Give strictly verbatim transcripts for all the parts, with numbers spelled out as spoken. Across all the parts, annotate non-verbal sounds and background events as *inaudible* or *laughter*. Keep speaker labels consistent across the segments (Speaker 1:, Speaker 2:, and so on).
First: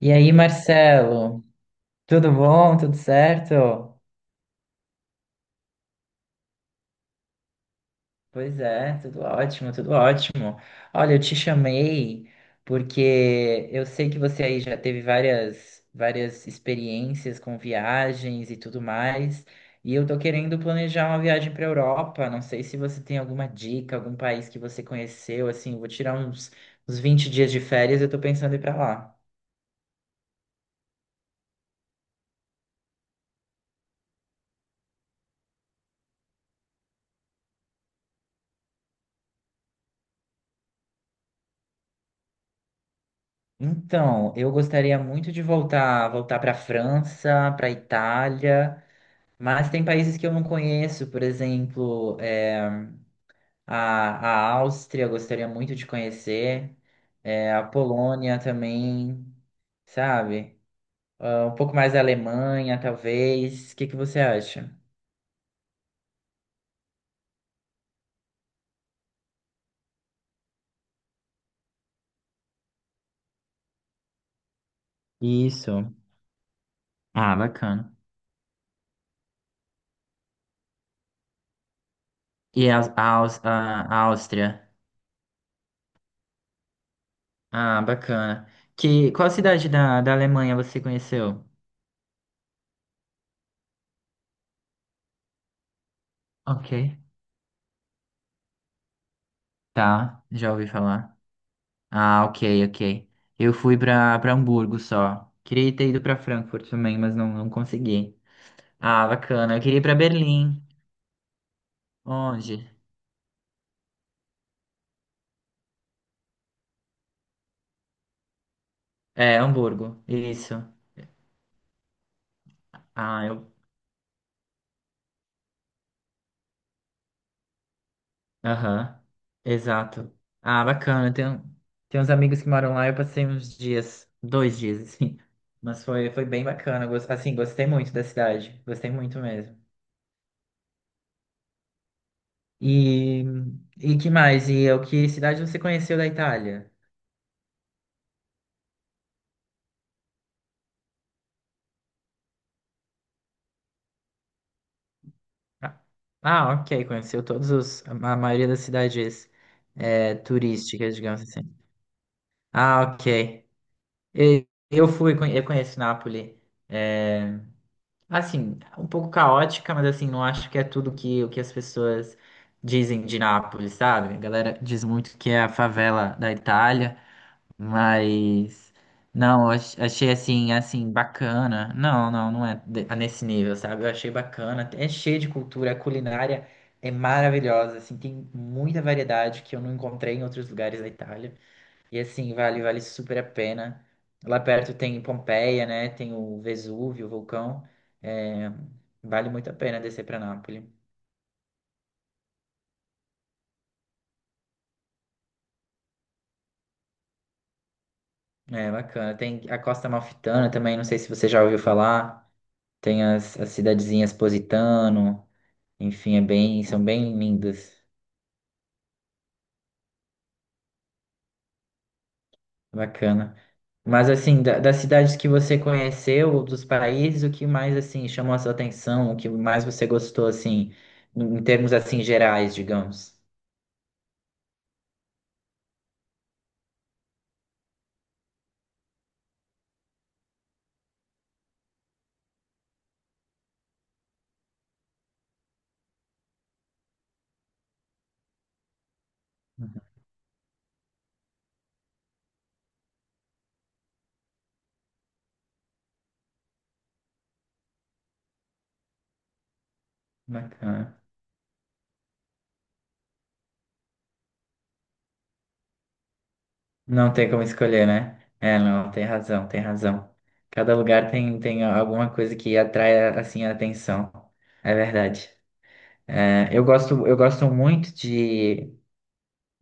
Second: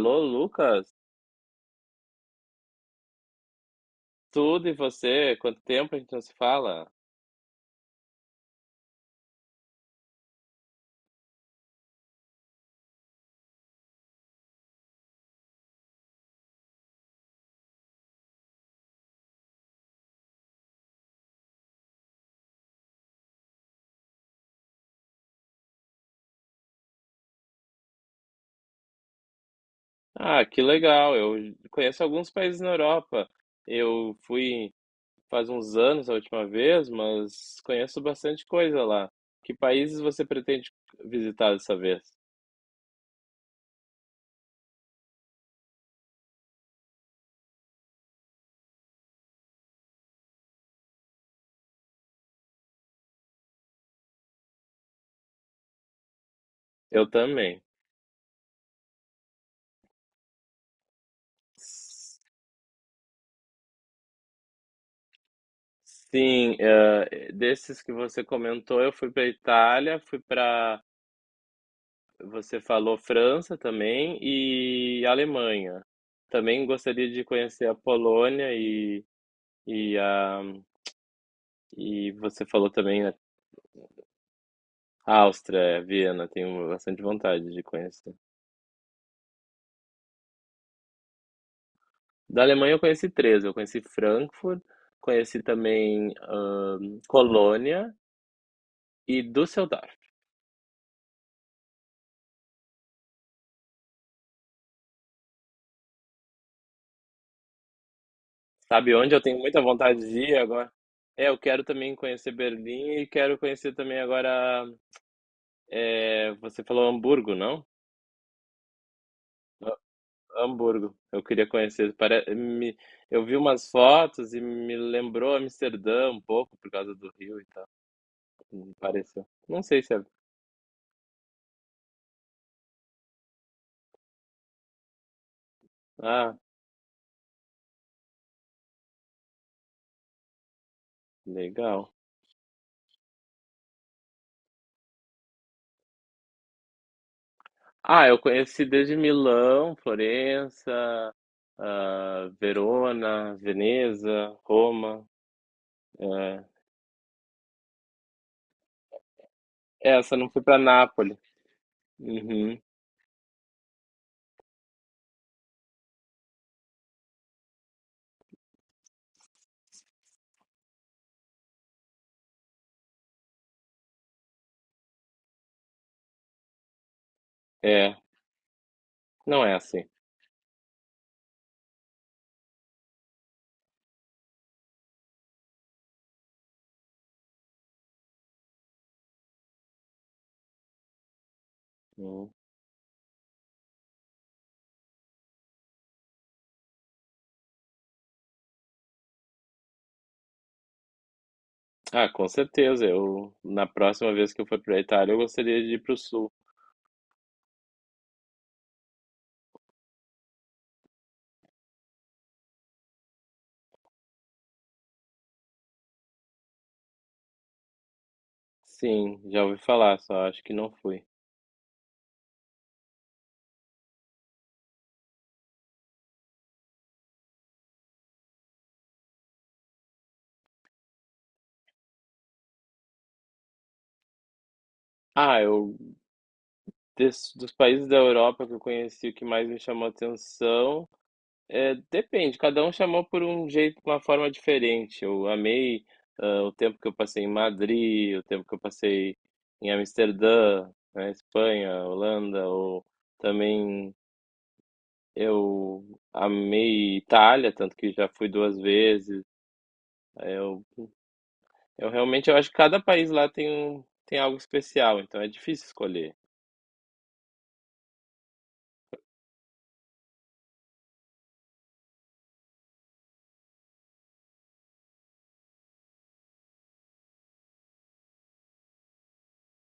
Speaker 1: E aí,
Speaker 2: Lucas,
Speaker 1: Marcelo, tudo bom? Tudo certo?
Speaker 2: tudo e você? Quanto tempo a gente não se fala?
Speaker 1: Pois é, tudo ótimo, tudo ótimo. Olha, eu te chamei porque eu sei que você aí já teve várias, várias experiências com viagens e tudo mais, e eu tô querendo planejar uma viagem para Europa. Não sei se você tem alguma dica, algum país que você conheceu, assim, eu vou tirar uns, uns vinte dias de férias, e eu tô pensando em ir para lá.
Speaker 2: Ah, que legal. Eu conheço alguns países na Europa. Eu fui faz uns anos a última vez, mas conheço bastante coisa lá. Que países você pretende visitar dessa vez?
Speaker 1: Então, eu gostaria muito de voltar, voltar para a França, para a Itália, mas tem países que eu não conheço, por exemplo, é, a, a Áustria, eu gostaria muito de conhecer,
Speaker 2: Eu
Speaker 1: é,
Speaker 2: também.
Speaker 1: a Polônia também, sabe? Ah, um pouco mais a
Speaker 2: S-
Speaker 1: Alemanha, talvez. O que que você acha?
Speaker 2: Sim, eh, desses que você comentou, eu fui para Itália, fui para Você falou França também e Alemanha.
Speaker 1: Isso.
Speaker 2: Também gostaria de
Speaker 1: Ah,
Speaker 2: conhecer a
Speaker 1: bacana.
Speaker 2: Polônia e, e, a, e você falou
Speaker 1: E a,
Speaker 2: também,
Speaker 1: a,
Speaker 2: né,
Speaker 1: Aus- a- a Áustria?
Speaker 2: a Áustria, é, Viena, tenho bastante vontade de
Speaker 1: Ah,
Speaker 2: conhecer.
Speaker 1: bacana. Que, qual cidade da, da Alemanha você conheceu?
Speaker 2: Da Alemanha eu conheci três, eu conheci Frankfurt, conheci também
Speaker 1: Ok.
Speaker 2: ahn, Colônia e Düsseldorf.
Speaker 1: Tá, já ouvi falar. Ah, ok, ok. Eu fui pra, pra Hamburgo só. Queria ter ido pra Frankfurt também, mas não, não consegui.
Speaker 2: Sabe
Speaker 1: Ah,
Speaker 2: onde eu tenho
Speaker 1: bacana.
Speaker 2: muita
Speaker 1: Eu queria ir pra
Speaker 2: vontade de ir
Speaker 1: Berlim.
Speaker 2: agora? É, eu quero também conhecer
Speaker 1: Onde?
Speaker 2: Berlim e quero conhecer também agora, é, você falou Hamburgo, não?
Speaker 1: É, Hamburgo. Isso.
Speaker 2: Hamburgo. Eu queria conhecer. Pare... me- Eu
Speaker 1: Ah,
Speaker 2: vi
Speaker 1: eu.
Speaker 2: umas fotos e me lembrou Amsterdã um pouco por causa do rio e tal. Me
Speaker 1: Aham.
Speaker 2: pareceu. Não sei se é.
Speaker 1: Exato. Ah, bacana. Tem, um- tem uns amigos que moram lá. Eu passei uns dias, dois dias, *laughs* assim. Mas foi, foi
Speaker 2: Ah,
Speaker 1: bem bacana. Gos- Assim, gostei muito da cidade. Gostei muito mesmo.
Speaker 2: legal.
Speaker 1: E, e que mais? E o que cidade você conheceu da Itália?
Speaker 2: Ah, eu conheci desde Milão, Florença, ah, Verona, Veneza, Roma.
Speaker 1: Ah,
Speaker 2: eh,
Speaker 1: ah, ok, conheceu todos os, a maioria das cidades é,
Speaker 2: Essa não fui para
Speaker 1: turísticas,
Speaker 2: Nápoles.
Speaker 1: digamos assim.
Speaker 2: Uhum.
Speaker 1: Ah, ok. E- Eu fui, conhe- eu conheço Nápoles. É, assim, um pouco caótica, mas assim, não acho que é tudo que, o que as pessoas dizem de Nápoles, sabe? A galera diz muito que é a favela da Itália.
Speaker 2: É,
Speaker 1: Mas
Speaker 2: não
Speaker 1: não, eu
Speaker 2: é
Speaker 1: ach-
Speaker 2: assim.
Speaker 1: achei assim, assim, bacana. Não, não, não é de- nesse nível, sabe? Eu achei bacana. É cheio de cultura, a culinária é maravilhosa, assim, tem muita variedade que eu não encontrei em outros lugares da Itália. E
Speaker 2: Uhum.
Speaker 1: assim, vale, vale super a pena. Lá perto tem Pompeia, né? Tem o Vesúvio, o vulcão. É, vale muito a pena descer para Nápoles.
Speaker 2: Ah, com certeza. Eu na próxima vez que eu for para Itália, eu gostaria de ir para o sul.
Speaker 1: É bacana. Tem a Costa Amalfitana também, não sei se você já ouviu falar. Tem as, as cidadezinhas Positano. Enfim, é bem, são bem lindas.
Speaker 2: Sim, já ouvi falar, só acho que não fui.
Speaker 1: Bacana. Mas assim, da- das cidades que você conheceu, dos países, o que mais assim chamou a sua atenção, o que mais você gostou assim, em termos assim gerais, digamos?
Speaker 2: Ah, eu des- dos países da Europa que eu conheci, o que mais me chamou atenção é, depende, cada um chamou por um jeito, uma forma diferente. Eu amei, ah, o tempo que eu passei em Madrid, o tempo que eu passei em
Speaker 1: Uhum,
Speaker 2: Amsterdã, na Espanha, Holanda, ou também eu amei Itália, tanto que já fui duas vezes. Eu,
Speaker 1: bacana.
Speaker 2: eu realmente eu acho que cada país lá tem um, tem algo especial, então é difícil escolher.
Speaker 1: Não tem como escolher, né? É, não, tem razão, tem razão. Cada lugar tem, tem alguma coisa que atrai assim a atenção. É verdade. É, eu gosto, eu gosto muito de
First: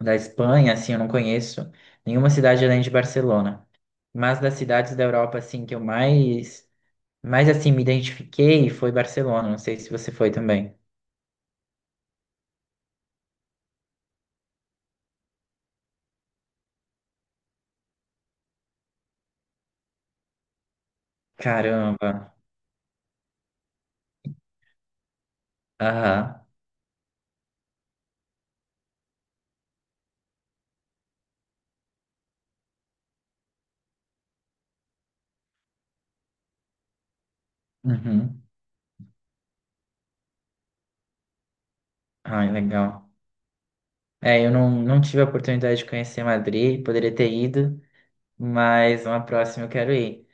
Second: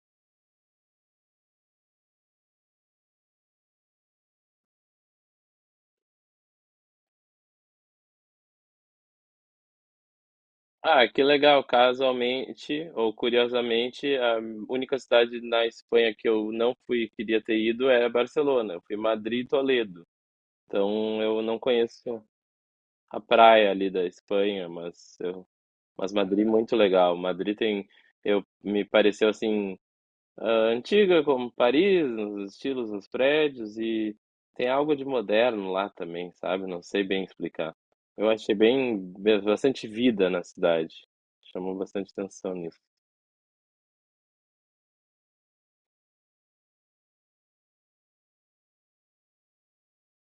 Speaker 1: da Espanha, assim, eu não conheço nenhuma cidade além de Barcelona. Mas das cidades da Europa, assim, que eu mais, mais assim, me identifiquei foi Barcelona. Não sei se você foi também.
Speaker 2: Ah, que legal. Casualmente ou curiosamente, a única cidade na Espanha que eu não fui e queria ter ido é Barcelona. Eu fui Madrid e Toledo. Então eu não
Speaker 1: Caramba.
Speaker 2: conheço a praia ali da Espanha, mas eu, mas
Speaker 1: Aham.
Speaker 2: Madrid é muito legal. Madrid tem, eu me pareceu assim, ah, antiga como Paris, nos estilos, nos prédios e tem algo de moderno lá também, sabe? Não sei bem explicar. Eu
Speaker 1: Uhum.
Speaker 2: achei bem, bastante vida na cidade. Chamou bastante
Speaker 1: Ai,
Speaker 2: atenção nisso.
Speaker 1: legal. É, eu não, não tive a oportunidade de conhecer Madrid, poderia ter ido, mas uma próxima eu quero ir.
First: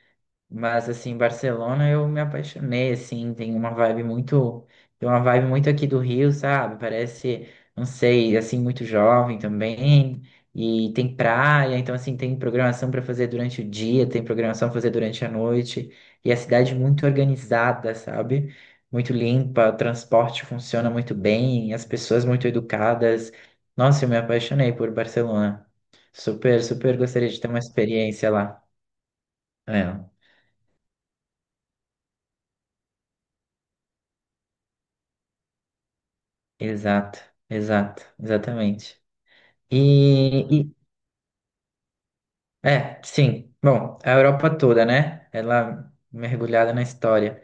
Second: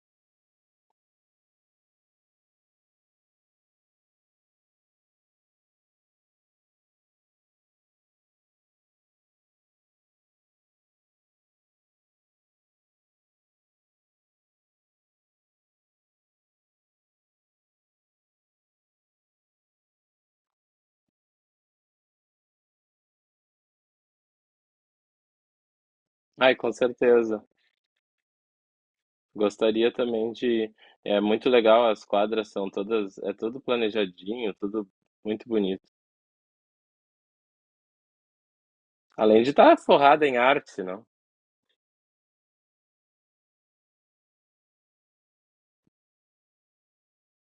Speaker 1: Mas assim, Barcelona eu me apaixonei, assim, tem uma vibe muito, tem uma vibe muito aqui do Rio, sabe? Parece, não sei, assim, muito jovem também. E tem praia, então assim, tem programação para fazer durante o dia, tem programação para fazer durante a noite. E a cidade muito organizada, sabe? Muito limpa, o transporte funciona muito bem, as pessoas muito educadas. Nossa, eu me apaixonei por Barcelona.
Speaker 2: Ai,
Speaker 1: Super,
Speaker 2: com
Speaker 1: super gostaria de
Speaker 2: certeza.
Speaker 1: ter uma experiência lá.
Speaker 2: Gostaria
Speaker 1: É.
Speaker 2: também de. É muito legal, as quadras são todas. É tudo planejadinho, tudo muito bonito.
Speaker 1: Exato, exato, exatamente.
Speaker 2: Além de estar forrada em
Speaker 1: E, e-
Speaker 2: arte, não?
Speaker 1: é, sim. Bom, a Europa toda, né? Ela mergulhada na história,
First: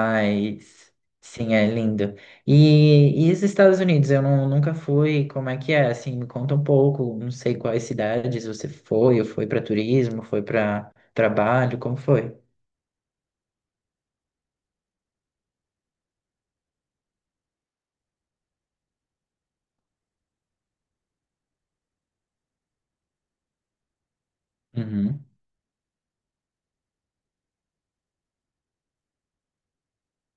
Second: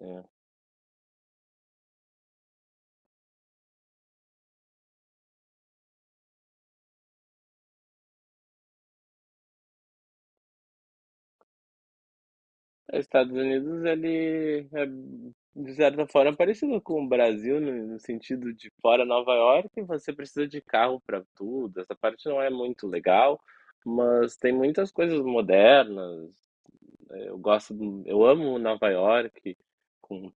Speaker 2: É.
Speaker 1: sim, é lindo. E, e os Estados Unidos, eu não- nunca fui. Como é que é? Assim, me conta um pouco. Não sei quais cidades você foi. Ou foi para turismo? Foi para trabalho? Como foi?
Speaker 2: Os Estados Unidos, ele é, de certa forma, parecido com o Brasil, no, no sentido de fora Nova York, você precisa de carro para tudo. Essa parte não é muito legal, mas tem muitas coisas
Speaker 1: Uhum,
Speaker 2: modernas. Né, eu gosto, do- eu amo Nova York, com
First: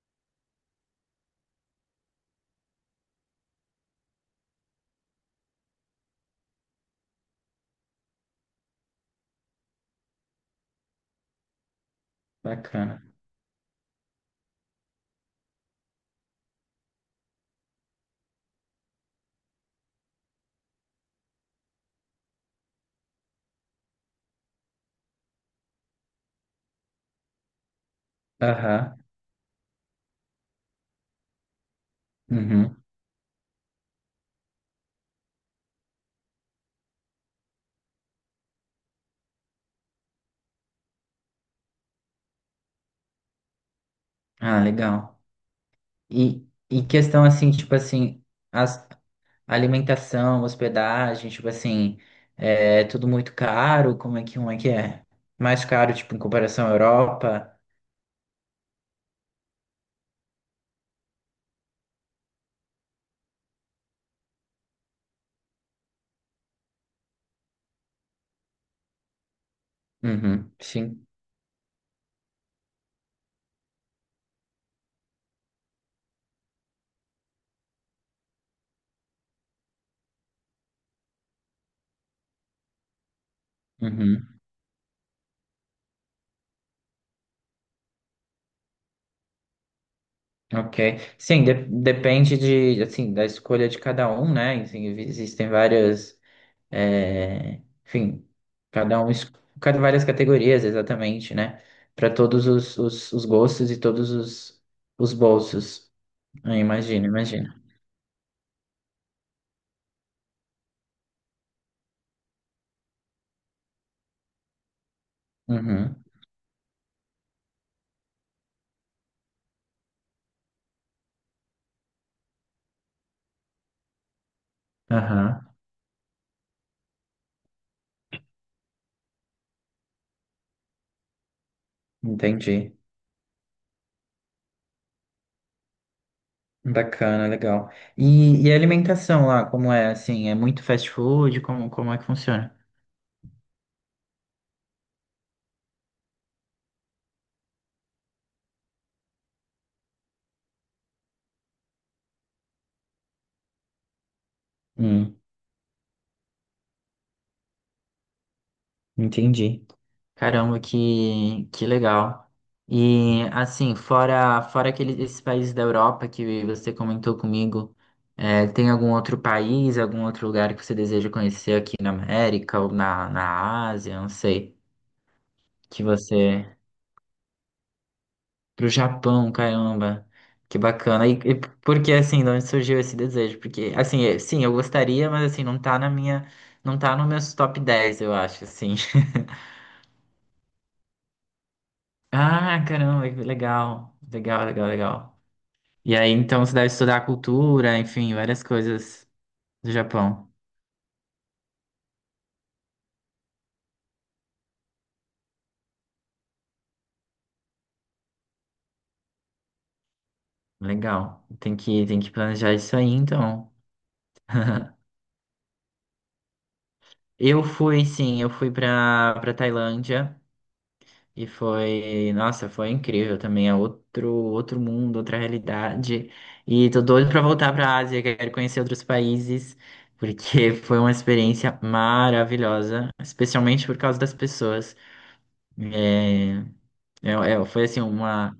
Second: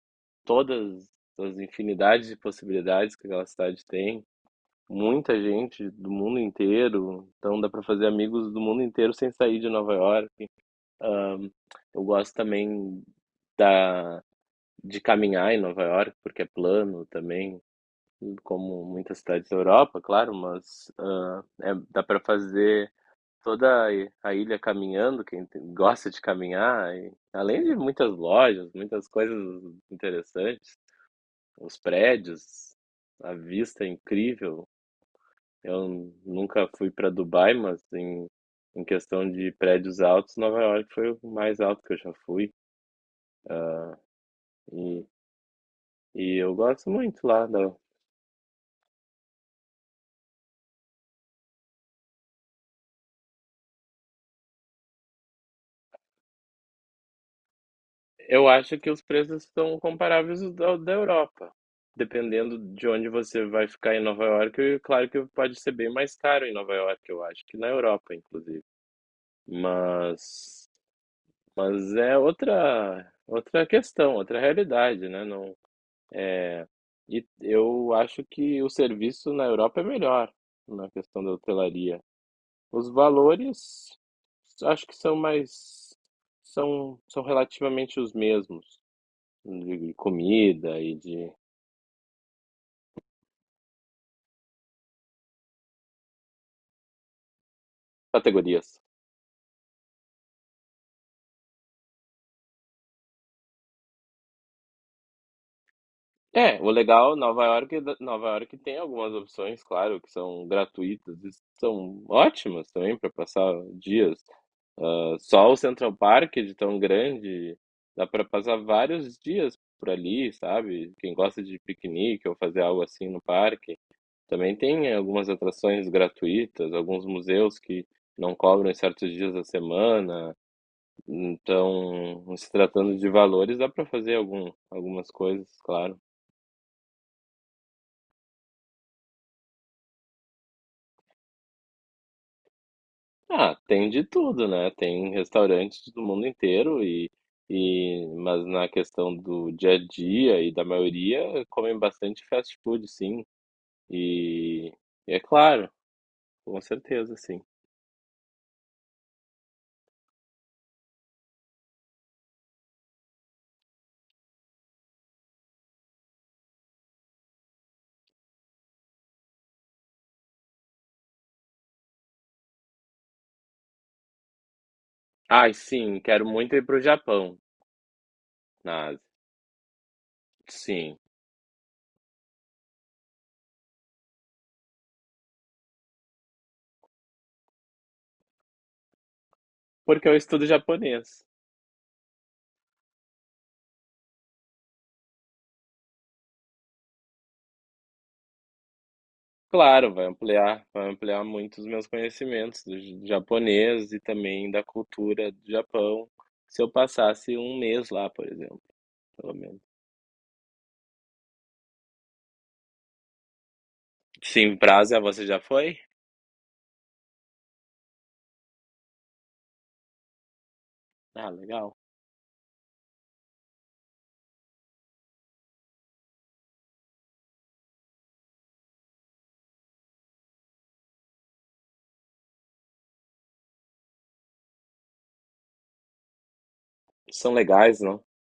Speaker 2: todas as infinidades de possibilidades que aquela cidade tem. Muita gente do mundo inteiro, então dá para fazer amigos do mundo inteiro sem sair de Nova York. Eu gosto também
Speaker 1: bacana.
Speaker 2: da, de caminhar em Nova York, porque é plano também, como muitas cidades da Europa, claro, mas, ah, é- dá para fazer toda a i- a ilha caminhando, quem tem- gosta de caminhar, e além de muitas lojas,
Speaker 1: Aham.
Speaker 2: muitas coisas interessantes, os prédios,
Speaker 1: Uhum.
Speaker 2: a vista é incrível. Eu n- nunca fui para Dubai, mas em, em questão de prédios altos, Nova York foi o mais alto que eu já fui.
Speaker 1: Ah, legal.
Speaker 2: E
Speaker 1: E,
Speaker 2: eu
Speaker 1: e
Speaker 2: gosto
Speaker 1: questão
Speaker 2: muito lá
Speaker 1: assim,
Speaker 2: da.
Speaker 1: tipo assim, as Alimentação, hospedagem, tipo assim, é tudo muito caro. Como é que um é que é? Mais caro, tipo, em comparação à Europa?
Speaker 2: Eu acho que os preços estão comparáveis ao da da Europa. Dependendo de onde você vai ficar em Nova York, e claro que pode ser bem mais caro em Nova York, eu acho, que na Europa, inclusive.
Speaker 1: Uhum,
Speaker 2: Mas,
Speaker 1: sim.
Speaker 2: mas é outra, outra questão, outra realidade, né? Não, é, e eu acho que o serviço na Europa é melhor na questão da hotelaria. Os valores
Speaker 1: Uhum,
Speaker 2: acho que são mais, são são relativamente os mesmos de comida e
Speaker 1: ok.
Speaker 2: de
Speaker 1: Sim, de- depende de, assim, da escolha de cada um, né? Assim, existem várias, é, enfim,
Speaker 2: categorias.
Speaker 1: cada um, es- cada várias categorias, exatamente, né? Para todos os, os, os gostos e todos os, os bolsos. Eu
Speaker 2: É, o
Speaker 1: imagino,
Speaker 2: legal, Nova
Speaker 1: imagino.
Speaker 2: York, Nova York tem algumas opções, claro, que são gratuitas e são ótimas também para passar dias. Ah, só o Central
Speaker 1: Uhum,
Speaker 2: Park, de tão grande, dá para passar vários dias por ali, sabe? Quem gosta de piquenique ou fazer algo assim no parque. Também tem, eh, algumas
Speaker 1: aham,
Speaker 2: atrações gratuitas, alguns museus que não cobram em certos dias da semana. Então, se
Speaker 1: entendi.
Speaker 2: tratando de valores, dá para fazer algum, algumas coisas, claro.
Speaker 1: Bacana, legal. E, e a alimentação lá, como é assim? É muito fast food? Como, como é que funciona?
Speaker 2: Ah, tem de tudo, né? Tem restaurantes do mundo inteiro e, e mas na questão do dia a dia e da maioria comem bastante fast food, sim. E, e
Speaker 1: Hum,
Speaker 2: é claro, com certeza, sim.
Speaker 1: entendi. Caramba, que, que legal. E assim, fora, fora aqueles, esses países da Europa que você comentou comigo, é, tem algum outro país, algum outro lugar que você deseja conhecer aqui na América ou na, na Ásia, não sei,
Speaker 2: Ai,
Speaker 1: que
Speaker 2: sim, quero
Speaker 1: você
Speaker 2: muito ir pro Japão,
Speaker 1: pro
Speaker 2: na Ásia.
Speaker 1: Japão, caramba. Que
Speaker 2: Sim.
Speaker 1: bacana. E, e por que assim, de onde surgiu esse desejo? Porque assim, é- sim, eu gostaria, mas assim, não tá na minha, não tá no meus top dez, eu acho, assim. *laughs*
Speaker 2: Porque eu estudo japonês.
Speaker 1: Ah, caramba, que legal. Legal, legal, legal. E aí, então, você deve estudar a cultura, enfim, várias coisas do
Speaker 2: Claro, vai
Speaker 1: Japão.
Speaker 2: ampliar, vai ampliar muito os meus conhecimentos do j- japonês e também da cultura do Japão, se eu passasse um mês lá, por exemplo, pelo menos.
Speaker 1: Legal. Tem que, tem que planejar isso aí, então.
Speaker 2: Sim,
Speaker 1: *laughs*
Speaker 2: Brasa, você já foi?
Speaker 1: Eu fui, sim, eu fui pra, pra Tailândia. E
Speaker 2: Ah, legal.
Speaker 1: foi, nossa, foi incrível também, é outro, outro mundo, outra realidade. E tô doido pra voltar pra Ásia, quero conhecer outros países, porque *laughs* foi uma experiência maravilhosa, especialmente por causa das pessoas. É, é-
Speaker 2: São
Speaker 1: é- foi
Speaker 2: legais,
Speaker 1: assim
Speaker 2: não?
Speaker 1: uma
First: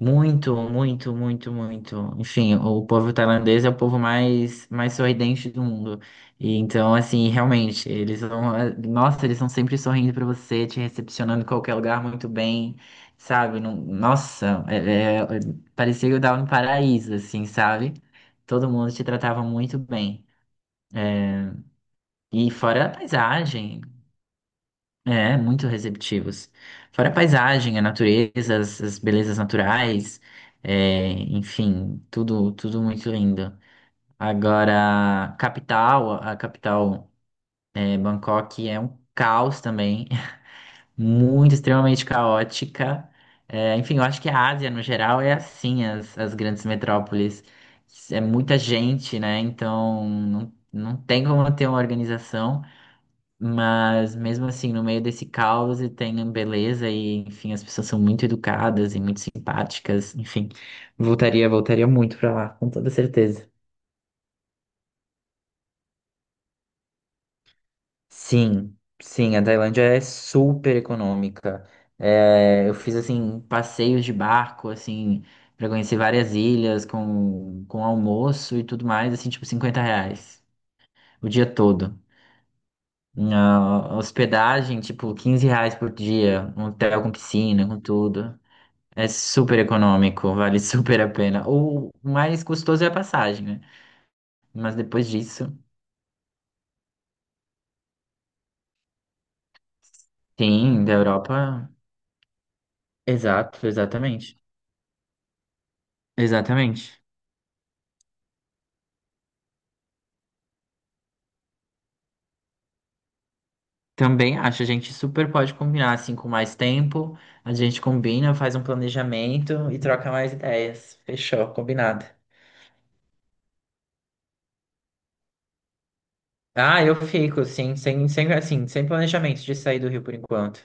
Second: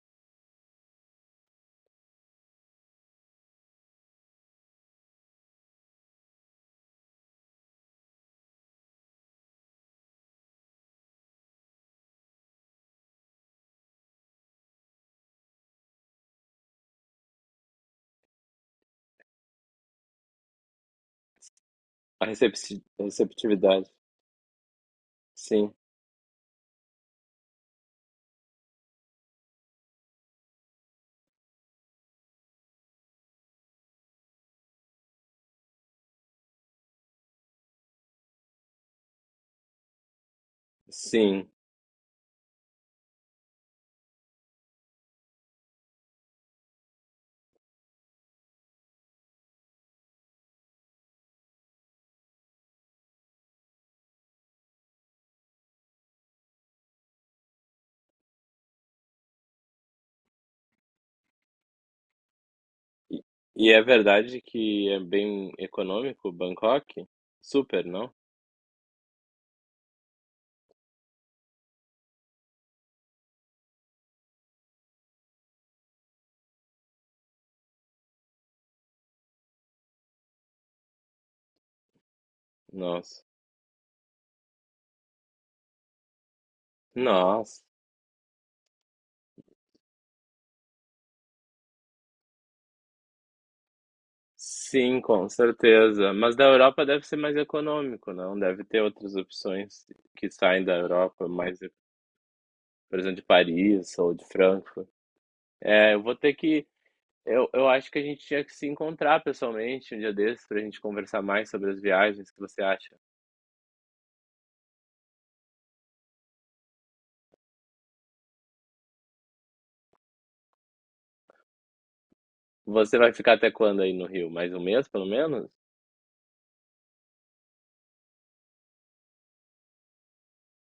Speaker 1: muito, muito, muito, muito. Enfim, o povo tailandês é o povo mais, mais sorridente do mundo. E então, assim, realmente, eles vão nossa, eles estão sempre sorrindo pra você, te recepcionando em qualquer lugar muito bem, sabe? Não- nossa, é- é- parecia que eu tava no paraíso, assim, sabe? Todo mundo te tratava muito bem.
Speaker 2: A
Speaker 1: E
Speaker 2: recepti-
Speaker 1: fora a
Speaker 2: a
Speaker 1: paisagem,
Speaker 2: receptividade.
Speaker 1: é, muito
Speaker 2: Sim,
Speaker 1: receptivos. Fora a paisagem, a natureza, as, as belezas naturais, é, enfim, tudo, tudo muito lindo. Agora, capital, a capital, é, Bangkok é um caos também, *laughs*
Speaker 2: sim.
Speaker 1: muito extremamente caótica. É, enfim, eu acho que a Ásia, no geral, é assim, as, as grandes metrópoles. É muita gente, né? Então, não, não tem como ter uma organização. Mas mesmo assim, no meio desse caos e tem beleza e, enfim, as pessoas são muito educadas e muito simpáticas, enfim. Voltaria, voltaria muito pra lá, com toda
Speaker 2: E,
Speaker 1: certeza.
Speaker 2: e é verdade que é bem econômico Bangkok? Super, não?
Speaker 1: Sim, sim, a Tailândia é super econômica. É, eu fiz assim passeios de barco, assim, para conhecer várias ilhas com, com almoço e tudo mais, assim, tipo cinquenta reais o dia todo.
Speaker 2: Nossa.
Speaker 1: Na hospedagem, tipo, quinze reais por dia, um hotel com
Speaker 2: Nossa.
Speaker 1: piscina, com tudo. É super econômico, vale *laughs* super a pena. O mais custoso é a passagem, né? Mas
Speaker 2: Sim,
Speaker 1: depois
Speaker 2: com
Speaker 1: disso,
Speaker 2: certeza. Mas da Europa deve ser mais econômico, não? Deve ter outras opções que saem da
Speaker 1: sim, da
Speaker 2: Europa, mais,
Speaker 1: Europa.
Speaker 2: por exemplo, de
Speaker 1: Exato,
Speaker 2: Paris ou de
Speaker 1: exatamente.
Speaker 2: Frankfurt. É, eu vou ter que.
Speaker 1: Exatamente.
Speaker 2: Eu, eu acho que a gente tinha que se encontrar pessoalmente um dia desses para a gente conversar mais sobre as viagens. O que você acha?
Speaker 1: Também acho, a gente super pode combinar assim com mais tempo. A gente combina, faz um planejamento e troca mais ideias. Fechou, combinado.
Speaker 2: Você vai ficar até quando aí no Rio? Mais um mês, pelo menos?
Speaker 1: Ah, eu fico, sim, sem, sem, assim, sem planejamento de sair do Rio por enquanto.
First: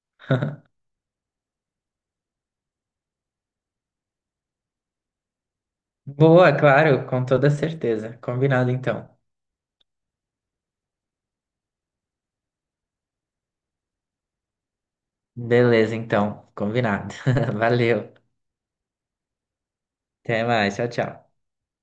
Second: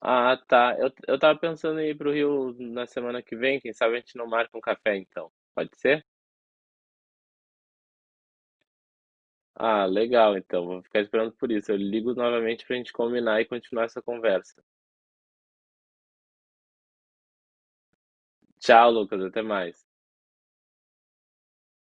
Speaker 2: Ah, tá. Eu, eu tava pensando em ir pro Rio na semana que vem. Quem sabe a gente não marca um café então. Pode ser?
Speaker 1: Boa, claro, com toda certeza. Combinado então.
Speaker 2: Ah, legal, então. Vou ficar esperando por isso. Eu ligo novamente pra gente combinar e continuar essa conversa.
Speaker 1: Beleza, então. Combinado. *laughs* Valeu.
Speaker 2: Tchau, Lucas. Até mais.
Speaker 1: Até mais, tchau, tchau.